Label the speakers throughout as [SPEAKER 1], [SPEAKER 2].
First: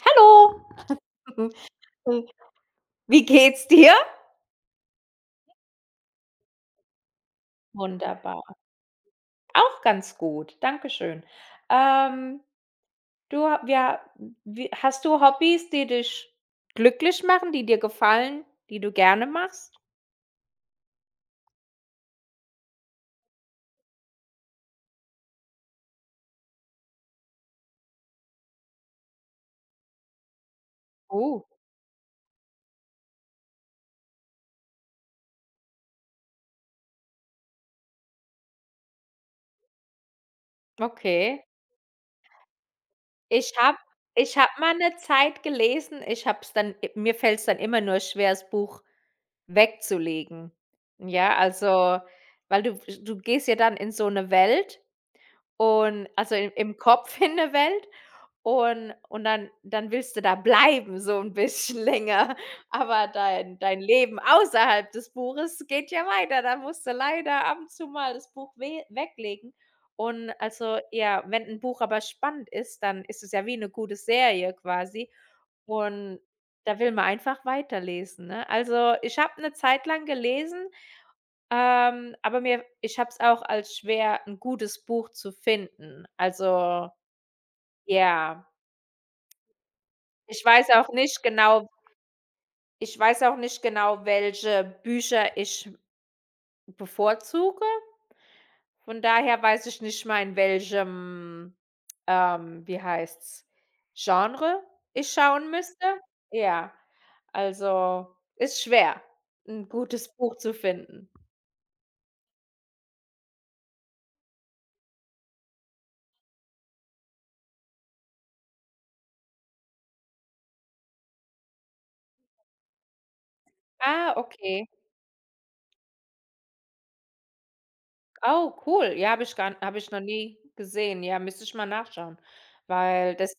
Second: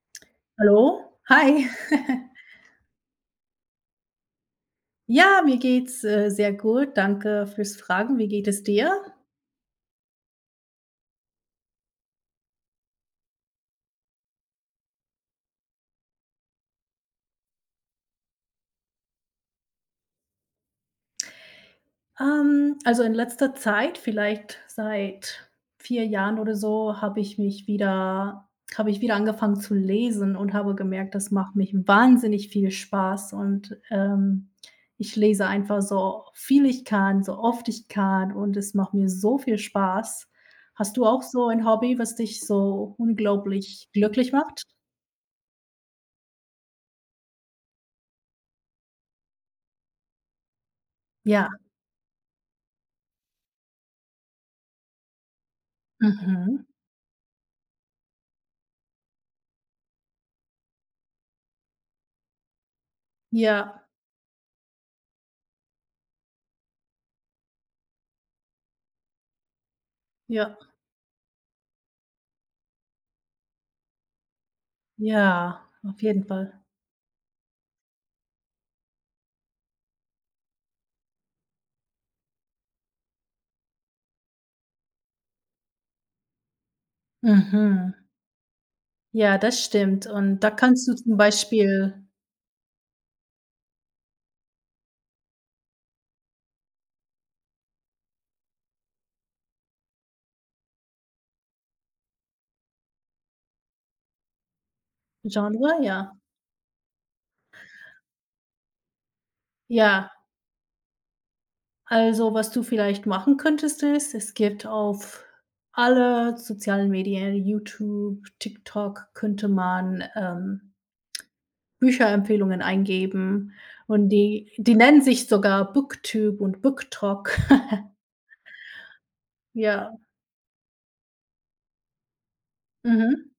[SPEAKER 1] Hallo.
[SPEAKER 2] Hallo, hi.
[SPEAKER 1] Wie geht's dir?
[SPEAKER 2] Ja, mir geht's, sehr gut. Danke fürs Fragen. Wie
[SPEAKER 1] Wunderbar.
[SPEAKER 2] geht es dir?
[SPEAKER 1] Auch ganz gut, dankeschön. Ähm, du ha wir wie hast du Hobbys, die dich glücklich machen, die dir gefallen, die du gerne machst?
[SPEAKER 2] Also, in letzter Zeit, vielleicht seit 4 Jahren oder so, habe ich wieder angefangen zu lesen und habe gemerkt, das
[SPEAKER 1] Oh,
[SPEAKER 2] macht mich wahnsinnig viel Spaß und, ich lese einfach so viel ich kann, so oft ich kann und es macht mir so viel Spaß. Hast du auch
[SPEAKER 1] okay.
[SPEAKER 2] so ein Hobby, was dich so
[SPEAKER 1] Ich habe
[SPEAKER 2] unglaublich glücklich
[SPEAKER 1] ich habe
[SPEAKER 2] macht?
[SPEAKER 1] mal eine Zeit gelesen, ich habe es dann mir fällt es dann immer nur schwer, das Buch wegzulegen. Ja,
[SPEAKER 2] Ja,
[SPEAKER 1] also, weil du gehst ja dann in so eine Welt und also, im
[SPEAKER 2] mhm.
[SPEAKER 1] im Kopf in eine Welt. Und dann willst du da bleiben so ein bisschen länger, aber dein
[SPEAKER 2] Ja,
[SPEAKER 1] Leben außerhalb des Buches geht ja weiter. Da musst du leider ab und zu mal das Buch we weglegen. Und
[SPEAKER 2] ja,
[SPEAKER 1] also, ja, wenn ein Buch aber spannend ist, dann ist es ja wie eine gute Serie quasi
[SPEAKER 2] ja, auf
[SPEAKER 1] und
[SPEAKER 2] jeden Fall.
[SPEAKER 1] da will man einfach weiterlesen, ne? Also, ich habe eine Zeit lang gelesen, aber mir ich habe es auch als schwer, ein gutes Buch zu finden. Also,
[SPEAKER 2] Mhm.
[SPEAKER 1] ja.
[SPEAKER 2] Ja, das stimmt. Und
[SPEAKER 1] Ich
[SPEAKER 2] da
[SPEAKER 1] weiß
[SPEAKER 2] kannst
[SPEAKER 1] auch
[SPEAKER 2] du zum
[SPEAKER 1] nicht genau
[SPEAKER 2] Beispiel
[SPEAKER 1] ich weiß auch nicht genau, welche Bücher ich bevorzuge. Von daher weiß ich nicht mal, in welchem, wie heißt's, Genre ich schauen
[SPEAKER 2] Genre,
[SPEAKER 1] müsste.
[SPEAKER 2] ja.
[SPEAKER 1] Ja, also, ist schwer, 'n gutes
[SPEAKER 2] Ja,
[SPEAKER 1] Buch zu finden.
[SPEAKER 2] also was du vielleicht machen könntest, ist, es gibt auf alle sozialen Medien, YouTube, TikTok, könnte man, Bücherempfehlungen eingeben und
[SPEAKER 1] Ah,
[SPEAKER 2] die
[SPEAKER 1] okay.
[SPEAKER 2] die nennen sich sogar BookTube und BookTok.
[SPEAKER 1] Oh, cool. Ja, habe ich
[SPEAKER 2] Ja,
[SPEAKER 1] noch nie gesehen. Ja, müsste ich mal nachschauen, weil
[SPEAKER 2] mhm.
[SPEAKER 1] das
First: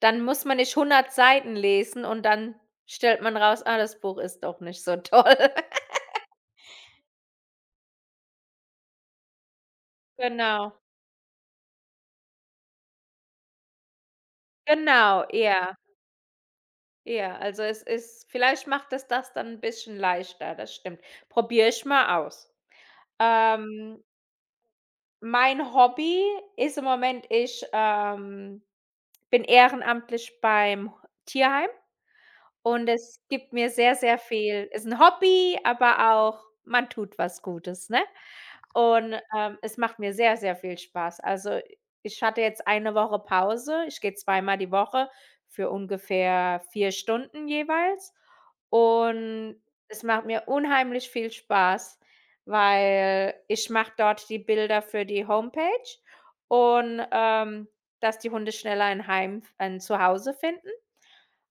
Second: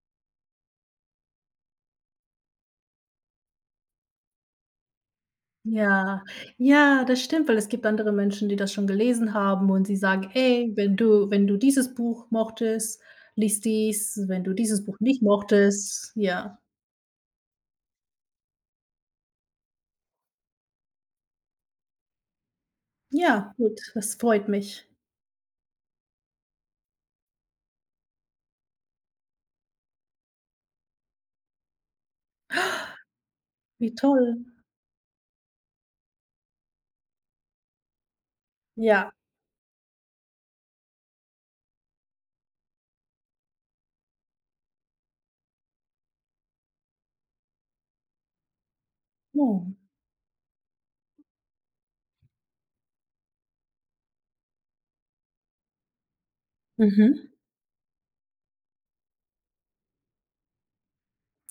[SPEAKER 1] dann muss man nicht 100 Seiten lesen und dann stellt man raus: „Ah, das Buch ist doch nicht so toll.“
[SPEAKER 2] Ja, ja, das stimmt, weil es gibt andere Menschen, die das schon gelesen haben und sie sagen: „Ey,
[SPEAKER 1] Genau,
[SPEAKER 2] wenn du dieses Buch mochtest, lies dies, wenn du dieses Buch nicht
[SPEAKER 1] genau, ja,
[SPEAKER 2] mochtest“, ja.
[SPEAKER 1] ja. Also, es ist vielleicht macht es das dann ein bisschen leichter, das stimmt. Probiere ich mal aus.
[SPEAKER 2] Ja, gut,
[SPEAKER 1] Ähm,
[SPEAKER 2] das freut mich.
[SPEAKER 1] mein Hobby ist im Moment bin ehrenamtlich beim Tierheim. Und es gibt mir
[SPEAKER 2] Wie
[SPEAKER 1] sehr, sehr
[SPEAKER 2] toll.
[SPEAKER 1] viel ist ein Hobby, aber auch man tut was Gutes, ne?
[SPEAKER 2] Ja.
[SPEAKER 1] Und, es macht mir sehr, sehr viel Spaß. Also, ich hatte jetzt eine Woche Pause. Ich gehe zweimal die Woche für ungefähr 4 Stunden jeweils. Und
[SPEAKER 2] Oh.
[SPEAKER 1] es macht mir unheimlich viel Spaß, weil ich mache dort die Bilder für die Homepage und,
[SPEAKER 2] Mhm.
[SPEAKER 1] dass die Hunde schneller ein Zuhause finden.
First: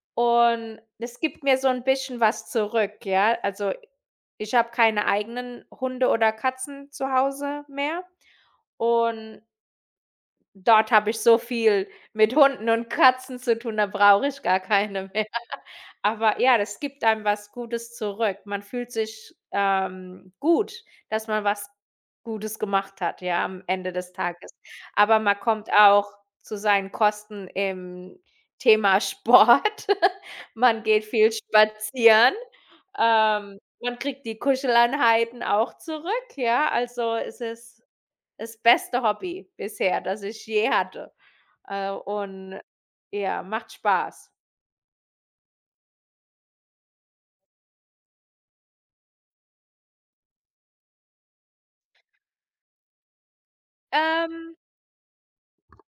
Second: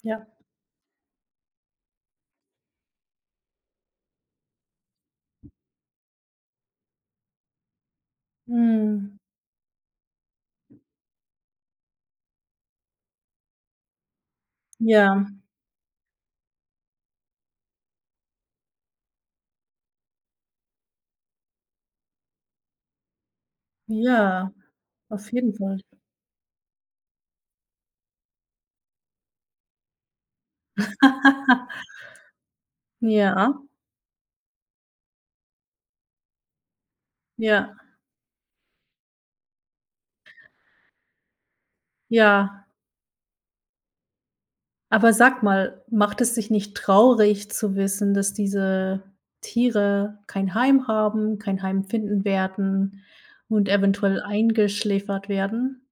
[SPEAKER 2] Ja.
[SPEAKER 1] Und es gibt mir so ein bisschen was zurück, ja? Also, ich habe keine eigenen Hunde oder Katzen zu Hause mehr
[SPEAKER 2] Mhm.
[SPEAKER 1] und dort habe ich so viel mit Hunden und Katzen zu tun, da brauche ich gar keine
[SPEAKER 2] Ja,
[SPEAKER 1] mehr. Aber ja, das gibt einem was Gutes zurück. Man fühlt sich, gut, dass man was Gutes gemacht hat, ja, am Ende des Tages.
[SPEAKER 2] ja,
[SPEAKER 1] Aber
[SPEAKER 2] auf
[SPEAKER 1] man
[SPEAKER 2] jeden
[SPEAKER 1] kommt
[SPEAKER 2] Fall.
[SPEAKER 1] auch zu seinen Kosten im Thema Sport. Man geht viel spazieren.
[SPEAKER 2] Ja,
[SPEAKER 1] Man kriegt die Kuscheleinheiten auch zurück, ja. Also, es
[SPEAKER 2] ja,
[SPEAKER 1] ist das beste Hobby bisher, das ich je hatte. Und
[SPEAKER 2] ja.
[SPEAKER 1] ja, macht Spaß.
[SPEAKER 2] Aber sag mal, macht es dich nicht traurig zu wissen, dass diese Tiere kein Heim haben, kein Heim finden werden und eventuell
[SPEAKER 1] Ähm
[SPEAKER 2] eingeschläfert werden?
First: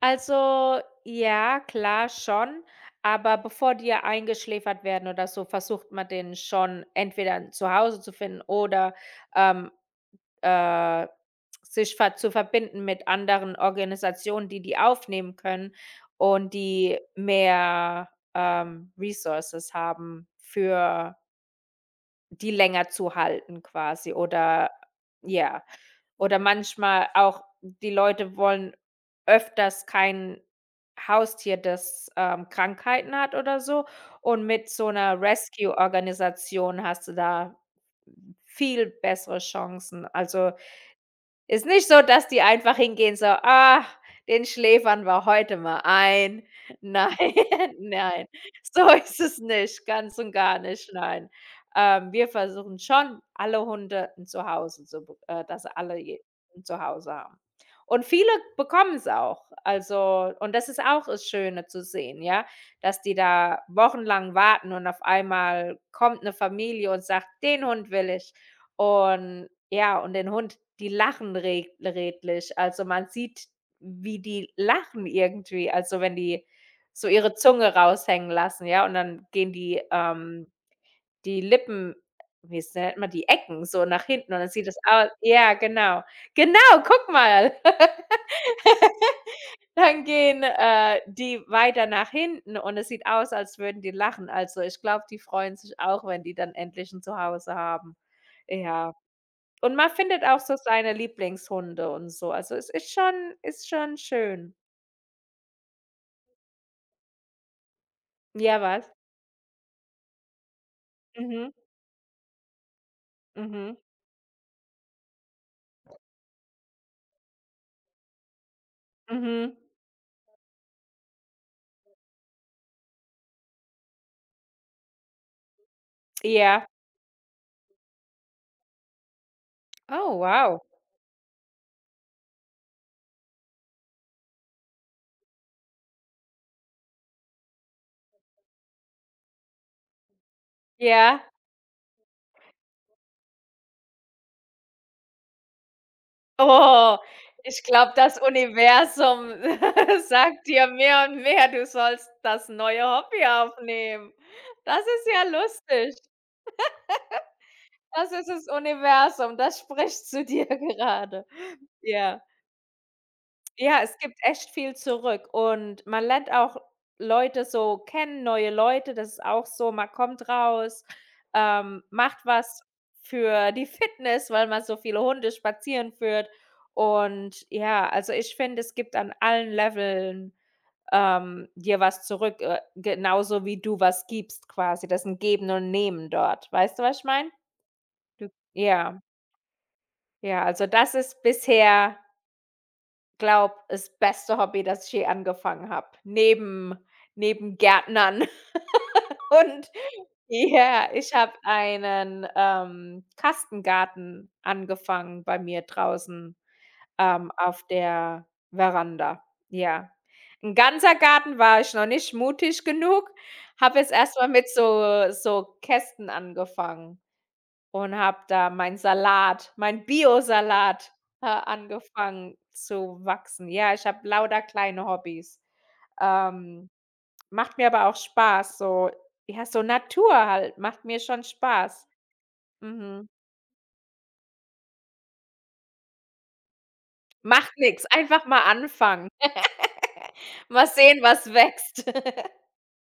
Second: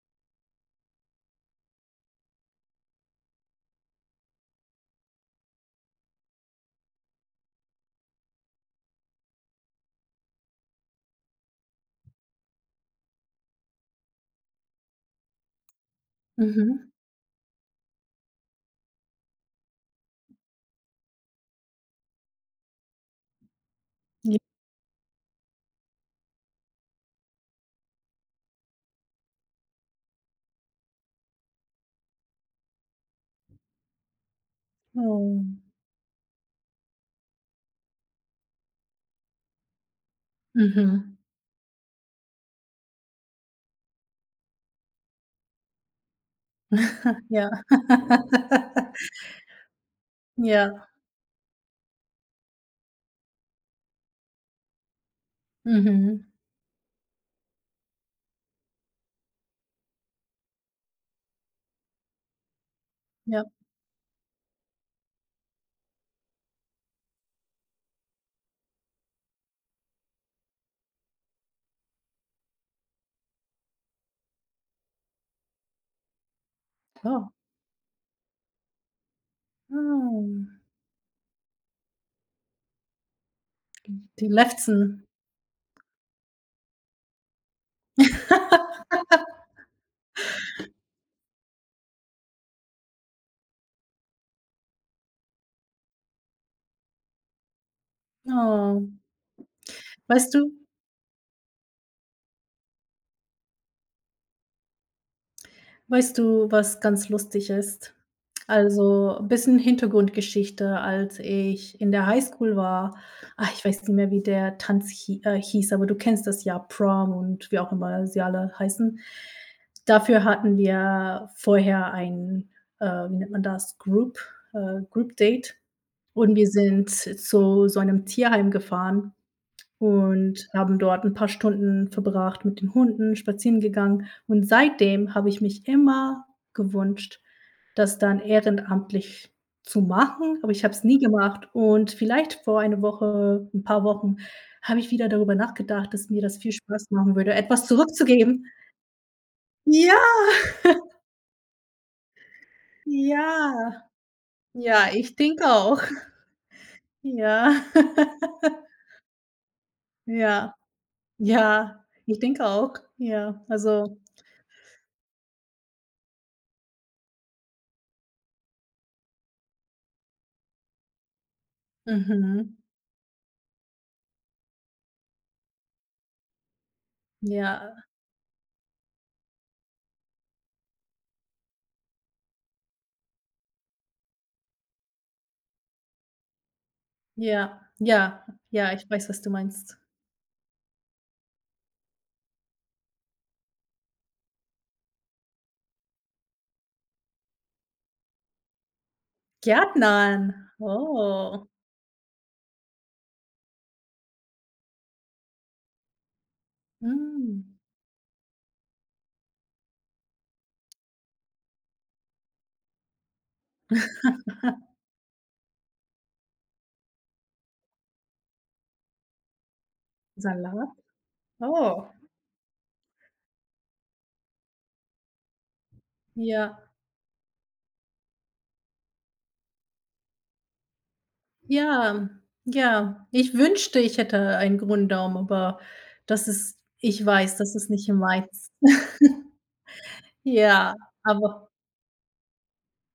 [SPEAKER 1] Also, ja, klar, schon. Aber bevor die ja eingeschläfert werden oder so, versucht man den schon entweder zu Hause zu finden oder, ähm, äh, sich ver zu verbinden mit anderen Organisationen, die die aufnehmen können und
[SPEAKER 2] Mhm.
[SPEAKER 1] die mehr, Resources haben für die länger zu halten quasi
[SPEAKER 2] Ja.
[SPEAKER 1] oder ja. Oder manchmal auch die Leute wollen öfters kein Haustier, das, Krankheiten hat oder so. Und mit so einer
[SPEAKER 2] Oh.
[SPEAKER 1] Rescue-Organisation hast du da viel bessere Chancen. Also
[SPEAKER 2] Mhm.
[SPEAKER 1] ist nicht so, dass die einfach hingehen, so: „Ah, den schläfern wir heute mal ein.“ Nein,
[SPEAKER 2] Ja.
[SPEAKER 1] nein, so ist es nicht, ganz und gar
[SPEAKER 2] Ja.
[SPEAKER 1] nicht, nein. Wir versuchen schon, alle Hunde 'n Zuhause zu bek dass alle je
[SPEAKER 2] Mhm.
[SPEAKER 1] 'n Zuhause haben. Und viele bekommen es auch. Also und das ist auch das Schöne zu sehen, ja, dass die
[SPEAKER 2] Ja,
[SPEAKER 1] da wochenlang warten und auf einmal kommt eine Familie und sagt: „Den Hund will ich.“ Und ja, und den Hund die lachen reg redlich. Also, man sieht, wie die lachen irgendwie, also, wenn die so
[SPEAKER 2] klar.
[SPEAKER 1] ihre Zunge raushängen lassen, ja, und dann gehen
[SPEAKER 2] Oh,
[SPEAKER 1] die Lippen, wie s nennt man die Ecken so nach
[SPEAKER 2] die
[SPEAKER 1] hinten und dann sieht es
[SPEAKER 2] lechzen.
[SPEAKER 1] au ja, genau. Genau, guck mal. Dann gehen, die weiter nach hinten und es sieht aus, als würden die lachen. Also, ich glaube, die freuen sich auch, wenn die dann endlich ein Zuhause haben.
[SPEAKER 2] Oh.
[SPEAKER 1] Ja. Und man findet
[SPEAKER 2] Weißt
[SPEAKER 1] auch
[SPEAKER 2] du
[SPEAKER 1] so seine Lieblingshunde und so. Also, es ist schon schön.
[SPEAKER 2] Weißt du, was ganz lustig ist?
[SPEAKER 1] Ja, was?
[SPEAKER 2] Also, bisschen Hintergrundgeschichte, als
[SPEAKER 1] Mhm,
[SPEAKER 2] ich in der Highschool war, ah, ich
[SPEAKER 1] mhm,
[SPEAKER 2] weiß nicht mehr, wie der Tanz hieß, aber du kennst das ja, Prom und wie auch immer sie alle heißen.
[SPEAKER 1] mhm.
[SPEAKER 2] Dafür hatten wir vorher ein, wie nennt man das, Group Date, und wir
[SPEAKER 1] Ja.
[SPEAKER 2] sind zu so einem Tierheim gefahren.
[SPEAKER 1] Oh,
[SPEAKER 2] Und
[SPEAKER 1] wow.
[SPEAKER 2] haben dort ein paar Stunden verbracht mit den Hunden, spazieren gegangen. Und seitdem habe ich mich immer gewünscht, das dann ehrenamtlich zu machen, aber ich habe es nie
[SPEAKER 1] Ja.
[SPEAKER 2] gemacht. Und vielleicht vor eine Woche ein paar Wochen habe ich wieder darüber nachgedacht, dass mir das viel Spaß
[SPEAKER 1] Oh,
[SPEAKER 2] machen würde,
[SPEAKER 1] ich
[SPEAKER 2] etwas
[SPEAKER 1] glaube, das
[SPEAKER 2] zurückzugeben.
[SPEAKER 1] Universum
[SPEAKER 2] Ja,
[SPEAKER 1] sagt dir mehr und mehr, du sollst das neue Hobby
[SPEAKER 2] ja,
[SPEAKER 1] aufnehmen. Das
[SPEAKER 2] ja,
[SPEAKER 1] ist
[SPEAKER 2] ich
[SPEAKER 1] ja
[SPEAKER 2] denke auch.
[SPEAKER 1] lustig.
[SPEAKER 2] Ja.
[SPEAKER 1] Das ist das Universum, das spricht zu dir
[SPEAKER 2] Ja,
[SPEAKER 1] gerade.
[SPEAKER 2] ja, ich
[SPEAKER 1] Ja.
[SPEAKER 2] denke auch. Ja,
[SPEAKER 1] Ja, es
[SPEAKER 2] also
[SPEAKER 1] gibt echt viel zurück und man lernt auch Leute so kennen, neue Leute, das ist auch so, man kommt raus, macht
[SPEAKER 2] mhm.
[SPEAKER 1] was für die Fitness, weil man so viele Hunde spazieren führt und
[SPEAKER 2] Ja,
[SPEAKER 1] ja, also ich finde, es gibt an allen Leveln, dir was zurück, genauso wie du was gibst quasi. Das ist ein Geben und Nehmen dort. Weißt du, was ich meine?
[SPEAKER 2] Ja, ja,
[SPEAKER 1] Du
[SPEAKER 2] ja, ich
[SPEAKER 1] ja,
[SPEAKER 2] weiß, was du meinst.
[SPEAKER 1] ja, also das ist bisher glaub das beste Hobby, das ich je angefangen habe, neben Gärtnern und
[SPEAKER 2] Gärtnern.
[SPEAKER 1] ja, ich habe
[SPEAKER 2] Oh,
[SPEAKER 1] einen, Kastengarten angefangen bei mir draußen,
[SPEAKER 2] mhm.
[SPEAKER 1] auf der Veranda. Ja. 'N ganzer Garten war ich noch nicht mutig genug, habe jetzt erst mal mit so so Kästen angefangen. Und habe da meinen Salat, meinen
[SPEAKER 2] Salat.
[SPEAKER 1] Biosalat,
[SPEAKER 2] Oh,
[SPEAKER 1] angefangen zu wachsen. Ja, ich habe lauter kleine Hobbys.
[SPEAKER 2] ja,
[SPEAKER 1] Ähm, macht mir aber auch Spaß, so ja, so Natur halt, macht mir schon Spaß.
[SPEAKER 2] ja, ja.
[SPEAKER 1] Mhm.
[SPEAKER 2] Ich wünschte, ich hätte einen Gründarm, aber das ist, ich weiß,
[SPEAKER 1] Macht
[SPEAKER 2] das ist
[SPEAKER 1] nix,
[SPEAKER 2] nicht
[SPEAKER 1] einfach mal
[SPEAKER 2] meins.
[SPEAKER 1] anfangen. Mal
[SPEAKER 2] Ja,
[SPEAKER 1] sehen, was
[SPEAKER 2] aber
[SPEAKER 1] wächst.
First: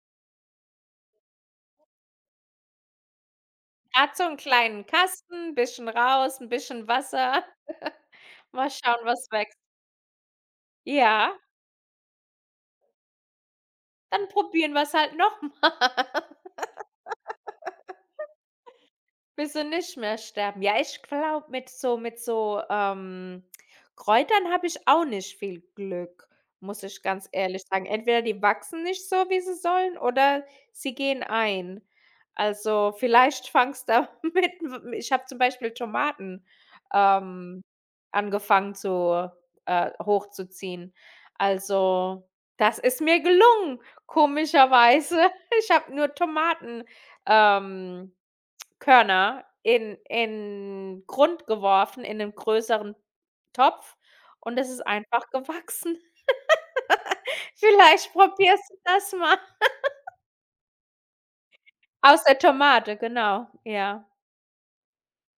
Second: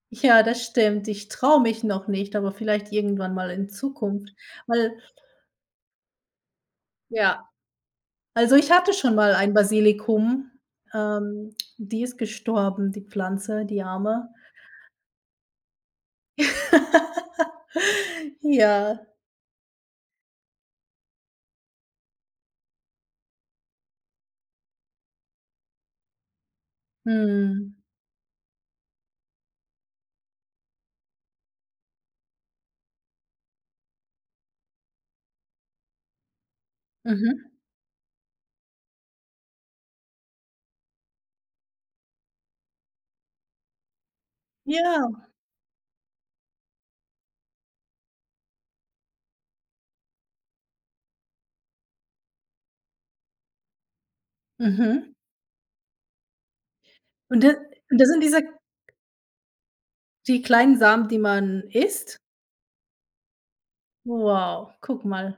[SPEAKER 2] ja, das stimmt. Ich traue mich noch nicht, aber vielleicht irgendwann mal in
[SPEAKER 1] Grad so
[SPEAKER 2] Zukunft,
[SPEAKER 1] einen kleinen
[SPEAKER 2] weil
[SPEAKER 1] Kasten, ein bisschen raus, 'n bisschen Wasser.
[SPEAKER 2] ja, also
[SPEAKER 1] Mal
[SPEAKER 2] ich hatte
[SPEAKER 1] schauen,
[SPEAKER 2] schon
[SPEAKER 1] was
[SPEAKER 2] mal ein
[SPEAKER 1] wächst.
[SPEAKER 2] Basilikum,
[SPEAKER 1] Ja,
[SPEAKER 2] die ist gestorben, die Pflanze, die
[SPEAKER 1] dann
[SPEAKER 2] Arme.
[SPEAKER 1] probieren wir es halt noch mal.
[SPEAKER 2] Ja.
[SPEAKER 1] Willst du nicht mehr sterben? Ja, ich glaube, mit so, Kräutern habe ich auch nicht viel Glück, muss ich ganz ehrlich
[SPEAKER 2] Mhm.
[SPEAKER 1] sagen. Entweder die wachsen nicht so, wie sie sollen, oder sie gehen ein. Also, vielleicht fangst da mit ich habe zum Beispiel Tomaten,
[SPEAKER 2] Mhm.
[SPEAKER 1] ähm, angefangen zu hochzuziehen. Also, das ist mir gelungen, komischerweise.
[SPEAKER 2] Ja.
[SPEAKER 1] Ich habe nur Tomaten, ähm Körner in Grund geworfen, in 'nen größeren Topf und es ist
[SPEAKER 2] Mhm.
[SPEAKER 1] einfach gewachsen.
[SPEAKER 2] Und da und das
[SPEAKER 1] Vielleicht
[SPEAKER 2] sind diese
[SPEAKER 1] probierst du das mal.
[SPEAKER 2] die kleinen Samen, die man isst?
[SPEAKER 1] Aus der Tomate, genau. Ja,
[SPEAKER 2] Wow, guck mal.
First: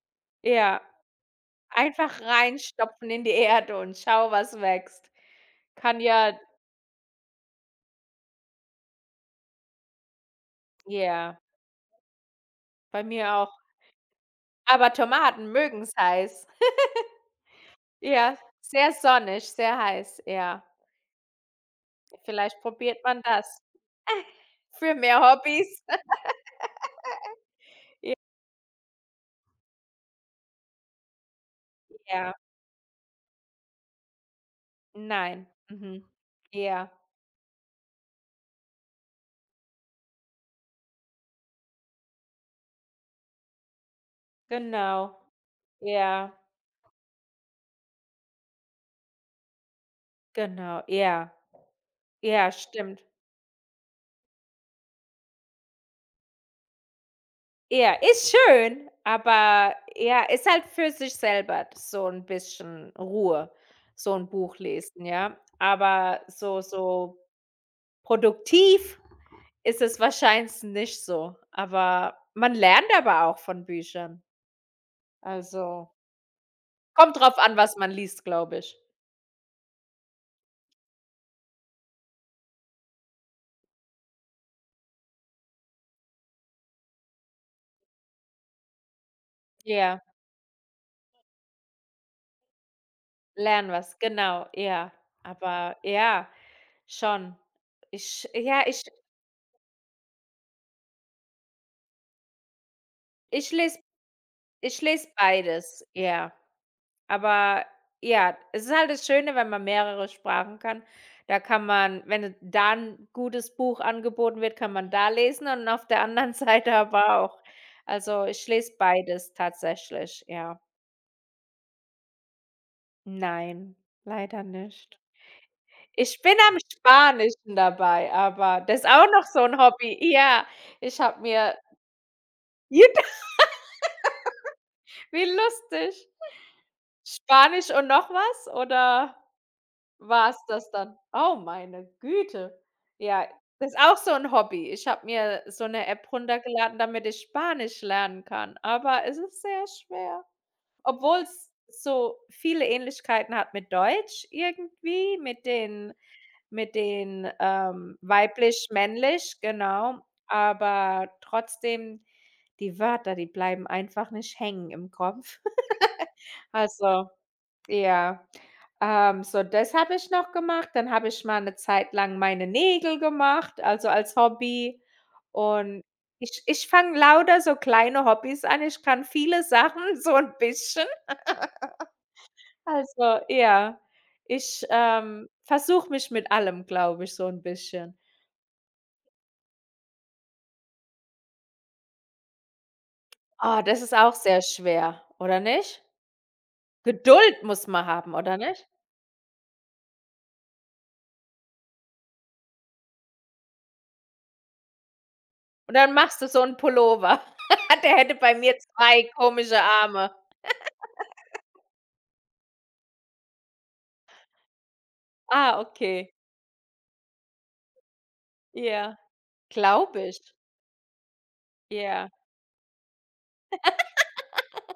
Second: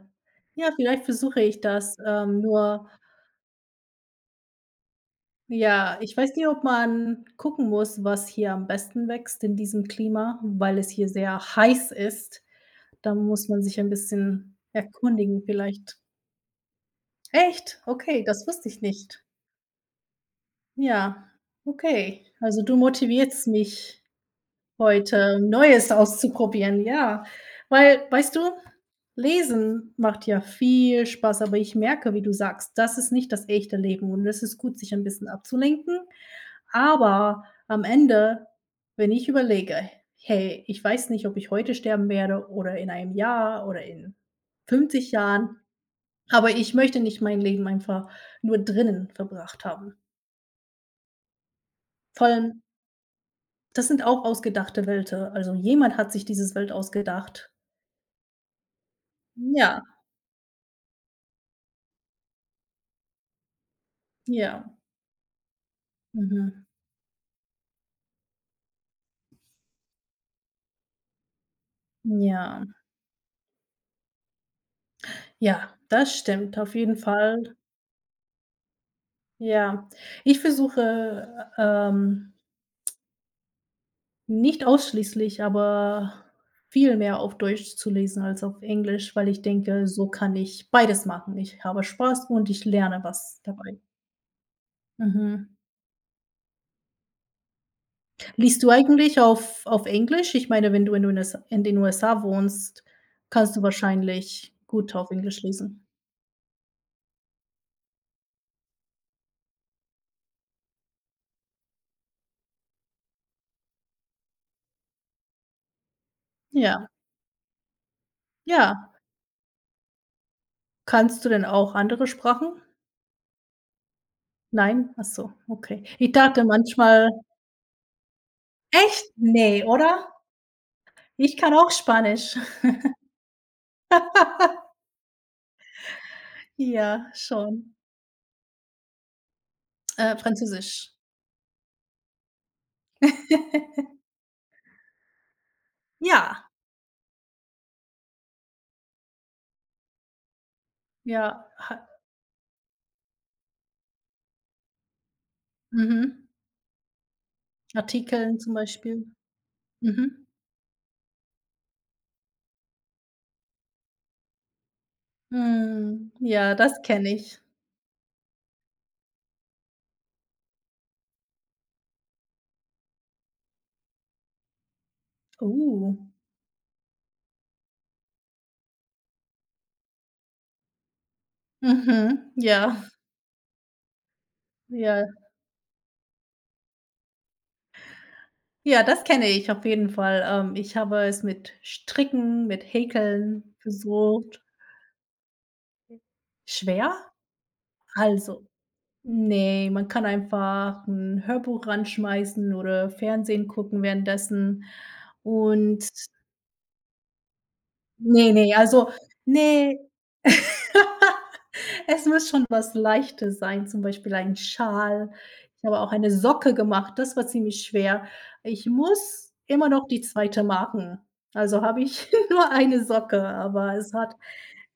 [SPEAKER 2] Ja,
[SPEAKER 1] ja.
[SPEAKER 2] vielleicht versuche ich das,
[SPEAKER 1] Einfach
[SPEAKER 2] nur
[SPEAKER 1] reinstopfen in die Erde und schau, was wächst.
[SPEAKER 2] ja,
[SPEAKER 1] Kann
[SPEAKER 2] ich weiß
[SPEAKER 1] ja
[SPEAKER 2] nicht, ob man gucken muss, was hier am besten wächst in diesem Klima, weil es hier sehr
[SPEAKER 1] ja,
[SPEAKER 2] heiß ist.
[SPEAKER 1] bei
[SPEAKER 2] Da
[SPEAKER 1] mir
[SPEAKER 2] muss
[SPEAKER 1] auch.
[SPEAKER 2] man sich ein bisschen
[SPEAKER 1] Aber
[SPEAKER 2] erkundigen
[SPEAKER 1] Tomaten mögen's
[SPEAKER 2] vielleicht.
[SPEAKER 1] heiß.
[SPEAKER 2] Echt? Okay,
[SPEAKER 1] Ja,
[SPEAKER 2] das wusste ich
[SPEAKER 1] sehr
[SPEAKER 2] nicht.
[SPEAKER 1] sonnig, sehr heiß, ja.
[SPEAKER 2] Ja, okay.
[SPEAKER 1] Vielleicht
[SPEAKER 2] Also, du
[SPEAKER 1] probiert man
[SPEAKER 2] motivierst
[SPEAKER 1] das.
[SPEAKER 2] mich.
[SPEAKER 1] Für mehr
[SPEAKER 2] Heute
[SPEAKER 1] Hobbys?
[SPEAKER 2] Neues auszuprobieren, ja. Weil, weißt du, Lesen macht ja viel Spaß, aber ich merke, wie du
[SPEAKER 1] Ja,
[SPEAKER 2] sagst, das ist nicht das echte Leben und es ist gut, sich ein bisschen
[SPEAKER 1] nein.
[SPEAKER 2] abzulenken.
[SPEAKER 1] Mhm. Ja.
[SPEAKER 2] Aber am Ende, wenn ich überlege: „Hey, ich weiß nicht, ob ich heute sterben werde oder in einem Jahr oder in 50
[SPEAKER 1] Genau.
[SPEAKER 2] Jahren,
[SPEAKER 1] Ja,
[SPEAKER 2] aber ich möchte nicht mein Leben einfach nur drinnen verbracht haben.“
[SPEAKER 1] genau. Ja,
[SPEAKER 2] Vor
[SPEAKER 1] ja,
[SPEAKER 2] allem,
[SPEAKER 1] stimmt.
[SPEAKER 2] das sind auch ausgedachte Welten. Also, jemand hat sich dieses Welt ausgedacht.
[SPEAKER 1] Ja, ist schön, aber
[SPEAKER 2] Ja,
[SPEAKER 1] ja, ist halt für sich selber so ein bisschen Ruhe, so ein Buch
[SPEAKER 2] ja.
[SPEAKER 1] lesen, ja. Aber so
[SPEAKER 2] Mhm.
[SPEAKER 1] so produktiv ist es wahrscheinlich nicht so, aber man
[SPEAKER 2] Ja,
[SPEAKER 1] lernt aber auch von Büchern.
[SPEAKER 2] ja,
[SPEAKER 1] Also,
[SPEAKER 2] das stimmt auf jeden
[SPEAKER 1] kommt drauf
[SPEAKER 2] Fall.
[SPEAKER 1] an, was man liest, glaube ich.
[SPEAKER 2] Ja. Ich versuche, nicht ausschließlich, aber viel mehr auf Deutsch zu lesen als auf Englisch, weil ich denke,
[SPEAKER 1] Ja,
[SPEAKER 2] so kann ich beides machen. Ich habe Spaß und ich lerne was
[SPEAKER 1] lernen
[SPEAKER 2] dabei.
[SPEAKER 1] was, genau, ja.
[SPEAKER 2] Mhm.
[SPEAKER 1] Aber ja, schon. Ich
[SPEAKER 2] Liest
[SPEAKER 1] ja,
[SPEAKER 2] du
[SPEAKER 1] ich
[SPEAKER 2] eigentlich auf Englisch? Ich meine, wenn du in den USA wohnst,
[SPEAKER 1] Ich
[SPEAKER 2] kannst du
[SPEAKER 1] lese
[SPEAKER 2] wahrscheinlich
[SPEAKER 1] ich
[SPEAKER 2] gut
[SPEAKER 1] lese
[SPEAKER 2] auf Englisch lesen.
[SPEAKER 1] beides, ja. Aber ja, es ist halt das Schöne, wenn man mehrere Sprachen kann. Da kann man wenn da 'n gutes Buch angeboten wird, kann man da lesen und auf der anderen Seite
[SPEAKER 2] Ja,
[SPEAKER 1] aber auch. Also, ich lese
[SPEAKER 2] ja.
[SPEAKER 1] beides tatsächlich, ja.
[SPEAKER 2] Kannst du denn auch andere Sprachen?
[SPEAKER 1] Nein, leider
[SPEAKER 2] Nein?
[SPEAKER 1] nicht.
[SPEAKER 2] Ach so, okay. Ich
[SPEAKER 1] Ich bin
[SPEAKER 2] dachte
[SPEAKER 1] am
[SPEAKER 2] manchmal
[SPEAKER 1] Spanischen dabei, aber das ist auch
[SPEAKER 2] echt?
[SPEAKER 1] noch so 'n
[SPEAKER 2] Ne,
[SPEAKER 1] Hobby.
[SPEAKER 2] oder?
[SPEAKER 1] Ja, ich habe
[SPEAKER 2] Ich kann
[SPEAKER 1] mir
[SPEAKER 2] auch Spanisch.
[SPEAKER 1] wie lustig.
[SPEAKER 2] Ja,
[SPEAKER 1] Spanisch
[SPEAKER 2] schon.
[SPEAKER 1] und noch was, oder? War's das
[SPEAKER 2] Französisch.
[SPEAKER 1] dann? Oh, meine Güte. Ja, das ist auch so 'n Hobby. Ich habe mir so 'ne App
[SPEAKER 2] Ja,
[SPEAKER 1] runtergeladen, damit ich Spanisch lernen kann, aber es ist sehr schwer,
[SPEAKER 2] ja,
[SPEAKER 1] obwohl's
[SPEAKER 2] ha
[SPEAKER 1] so viele Ähnlichkeiten hat mit Deutsch irgendwie,
[SPEAKER 2] mhm.
[SPEAKER 1] mit den,
[SPEAKER 2] Artikeln zum Beispiel.
[SPEAKER 1] weiblich-männlich, genau,
[SPEAKER 2] Mhm.
[SPEAKER 1] aber trotzdem, die Wörter, die bleiben einfach nicht hängen im Kopf.
[SPEAKER 2] Mhm. Ja, das kenne
[SPEAKER 1] Also,
[SPEAKER 2] ich.
[SPEAKER 1] ja. Das habe ich noch gemacht. Dann habe ich mal eine Zeit lang meine Nägel gemacht, also als Hobby. Und
[SPEAKER 2] Uh.
[SPEAKER 1] ich fange lauter so kleine Hobbys an. Ich kann viele Sachen so ein bisschen.
[SPEAKER 2] Mhm. Ja,
[SPEAKER 1] Also, ja, ich,
[SPEAKER 2] ja.
[SPEAKER 1] versuche mich mit allem, glaube ich, so ein bisschen.
[SPEAKER 2] Ja, das kenne ich auf jeden Fall. Ich habe es mit Stricken, mit Häkeln
[SPEAKER 1] Ah, das ist auch
[SPEAKER 2] versucht.
[SPEAKER 1] sehr schwer, oder nicht?
[SPEAKER 2] Schwer?
[SPEAKER 1] Geduld muss man haben, oder
[SPEAKER 2] Also
[SPEAKER 1] nicht?
[SPEAKER 2] nee, man kann einfach 'n Hörbuch ranschmeißen oder Fernsehen gucken währenddessen
[SPEAKER 1] Und
[SPEAKER 2] und
[SPEAKER 1] dann machst du so einen Pullover. Der hätte
[SPEAKER 2] ne,
[SPEAKER 1] bei
[SPEAKER 2] ne,
[SPEAKER 1] mir
[SPEAKER 2] also,
[SPEAKER 1] 2 komische
[SPEAKER 2] ne.
[SPEAKER 1] Arme.
[SPEAKER 2] Es muss schon was Leichtes sein, zum Beispiel ein Schal.
[SPEAKER 1] Ah,
[SPEAKER 2] Ich habe auch eine
[SPEAKER 1] okay.
[SPEAKER 2] Socke gemacht, das war ziemlich schwer. Ich
[SPEAKER 1] Ja,
[SPEAKER 2] muss immer noch
[SPEAKER 1] glaube
[SPEAKER 2] die
[SPEAKER 1] ich.
[SPEAKER 2] zweite machen. Also habe
[SPEAKER 1] Ja.
[SPEAKER 2] ich nur eine Socke, aber es hat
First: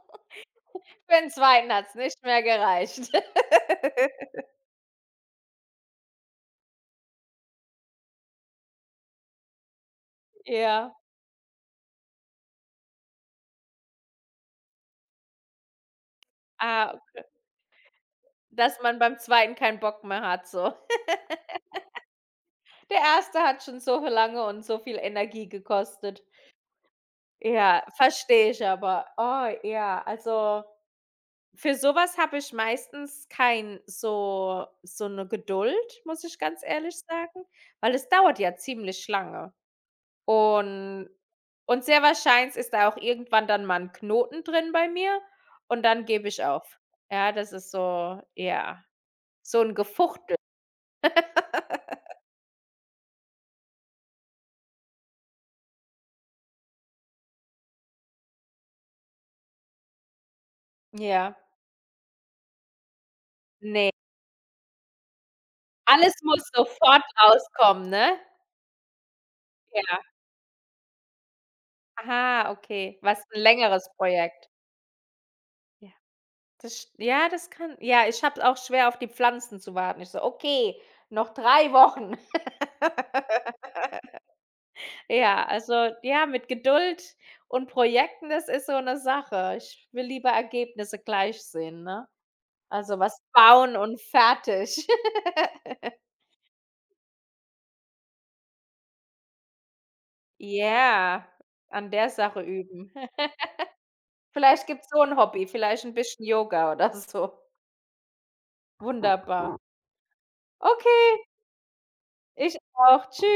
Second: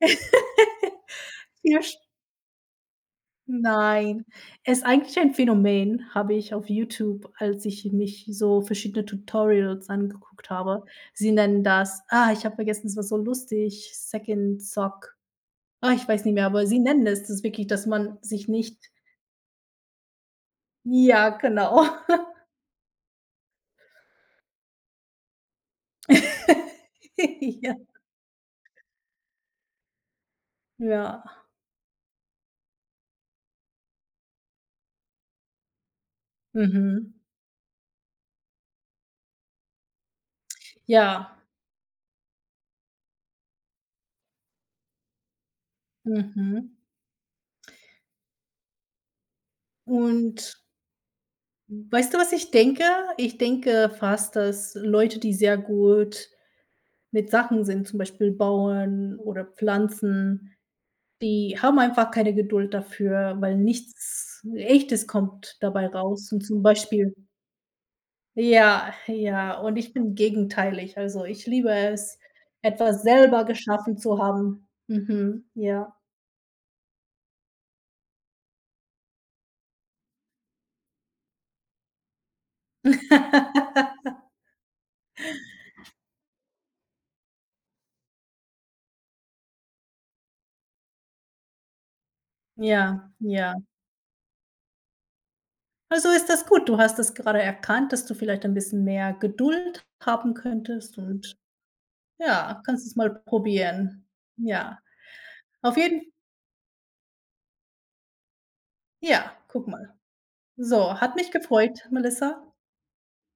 [SPEAKER 1] Für den zweiten
[SPEAKER 2] viel
[SPEAKER 1] hat's nicht mehr gereicht.
[SPEAKER 2] Nein, es ist eigentlich ein Phänomen, habe ich auf YouTube, als ich mich so verschiedene Tutorials angeguckt habe,
[SPEAKER 1] Ja,
[SPEAKER 2] sind dann das ah, ich habe vergessen, es war so lustig, Second Sock. Ah, ich weiß nicht mehr, aber sie
[SPEAKER 1] ah,
[SPEAKER 2] nennen es das wirklich, dass man sich nicht
[SPEAKER 1] dass man beim zweiten keinen Bock mehr hat so.
[SPEAKER 2] ja, genau.
[SPEAKER 1] Der erste hat schon so viel lange und so viel Energie gekostet.
[SPEAKER 2] Ja,
[SPEAKER 1] Ja, verstehe ich aber. Oh ja, also,
[SPEAKER 2] ja,
[SPEAKER 1] für sowas habe ich meistens kein so so 'ne Geduld, muss ich ganz ehrlich
[SPEAKER 2] mhm.
[SPEAKER 1] sagen, weil es dauert ja ziemlich lange. Und
[SPEAKER 2] Ja,
[SPEAKER 1] und sehr wahrscheinlich ist da auch irgendwann dann mal 'n Knoten drin bei mir und dann gebe ich
[SPEAKER 2] mhm.
[SPEAKER 1] auf. Ja, das ist so ja, so 'n Gefuchtel.
[SPEAKER 2] Und weißt du, was ich denke? Ich denke fast, dass Leute, die sehr gut mit Sachen sind, zum Beispiel Bauen oder Pflanzen.
[SPEAKER 1] Ja.
[SPEAKER 2] Die haben einfach keine Geduld dafür, weil
[SPEAKER 1] Ne,
[SPEAKER 2] nichts Echtes kommt dabei
[SPEAKER 1] alles
[SPEAKER 2] raus
[SPEAKER 1] muss
[SPEAKER 2] und zum
[SPEAKER 1] sofort
[SPEAKER 2] Beispiel
[SPEAKER 1] rauskommen, ne?
[SPEAKER 2] ja, ja, und ich
[SPEAKER 1] Ja.
[SPEAKER 2] bin gegenteilig. Also, ich liebe es,
[SPEAKER 1] Aha, okay.
[SPEAKER 2] etwas
[SPEAKER 1] War's 'n
[SPEAKER 2] selber
[SPEAKER 1] längeres
[SPEAKER 2] geschaffen zu
[SPEAKER 1] Projekt?
[SPEAKER 2] haben. Mhm,
[SPEAKER 1] Ja,
[SPEAKER 2] ja.
[SPEAKER 1] das sch ja, das kann ja, ich habe es auch schwer, auf die Pflanzen zu warten. Ich so: „Okay, noch 3 Wochen.“ Ja, also ja, mit Geduld und Projekten, das ist so 'ne Sache. Ich will lieber Ergebnisse gleich sehen, ne? Also,
[SPEAKER 2] Ja,
[SPEAKER 1] was
[SPEAKER 2] ja.
[SPEAKER 1] bauen und fertig.
[SPEAKER 2] Also, ist das gut. Du hast das gerade erkannt, dass du vielleicht ein bisschen mehr Geduld haben könntest
[SPEAKER 1] Ja,
[SPEAKER 2] und
[SPEAKER 1] an der Sache
[SPEAKER 2] ja, kannst
[SPEAKER 1] üben.
[SPEAKER 2] es mal probieren.
[SPEAKER 1] Vielleicht
[SPEAKER 2] Ja,
[SPEAKER 1] gibt's so 'n Hobby,
[SPEAKER 2] auf
[SPEAKER 1] vielleicht 'n
[SPEAKER 2] jeden
[SPEAKER 1] bisschen Yoga oder so.
[SPEAKER 2] Ja,
[SPEAKER 1] Wunderbar.
[SPEAKER 2] guck mal. So, hat
[SPEAKER 1] Okay,
[SPEAKER 2] mich gefreut, Melissa.
[SPEAKER 1] ich auch. Tschü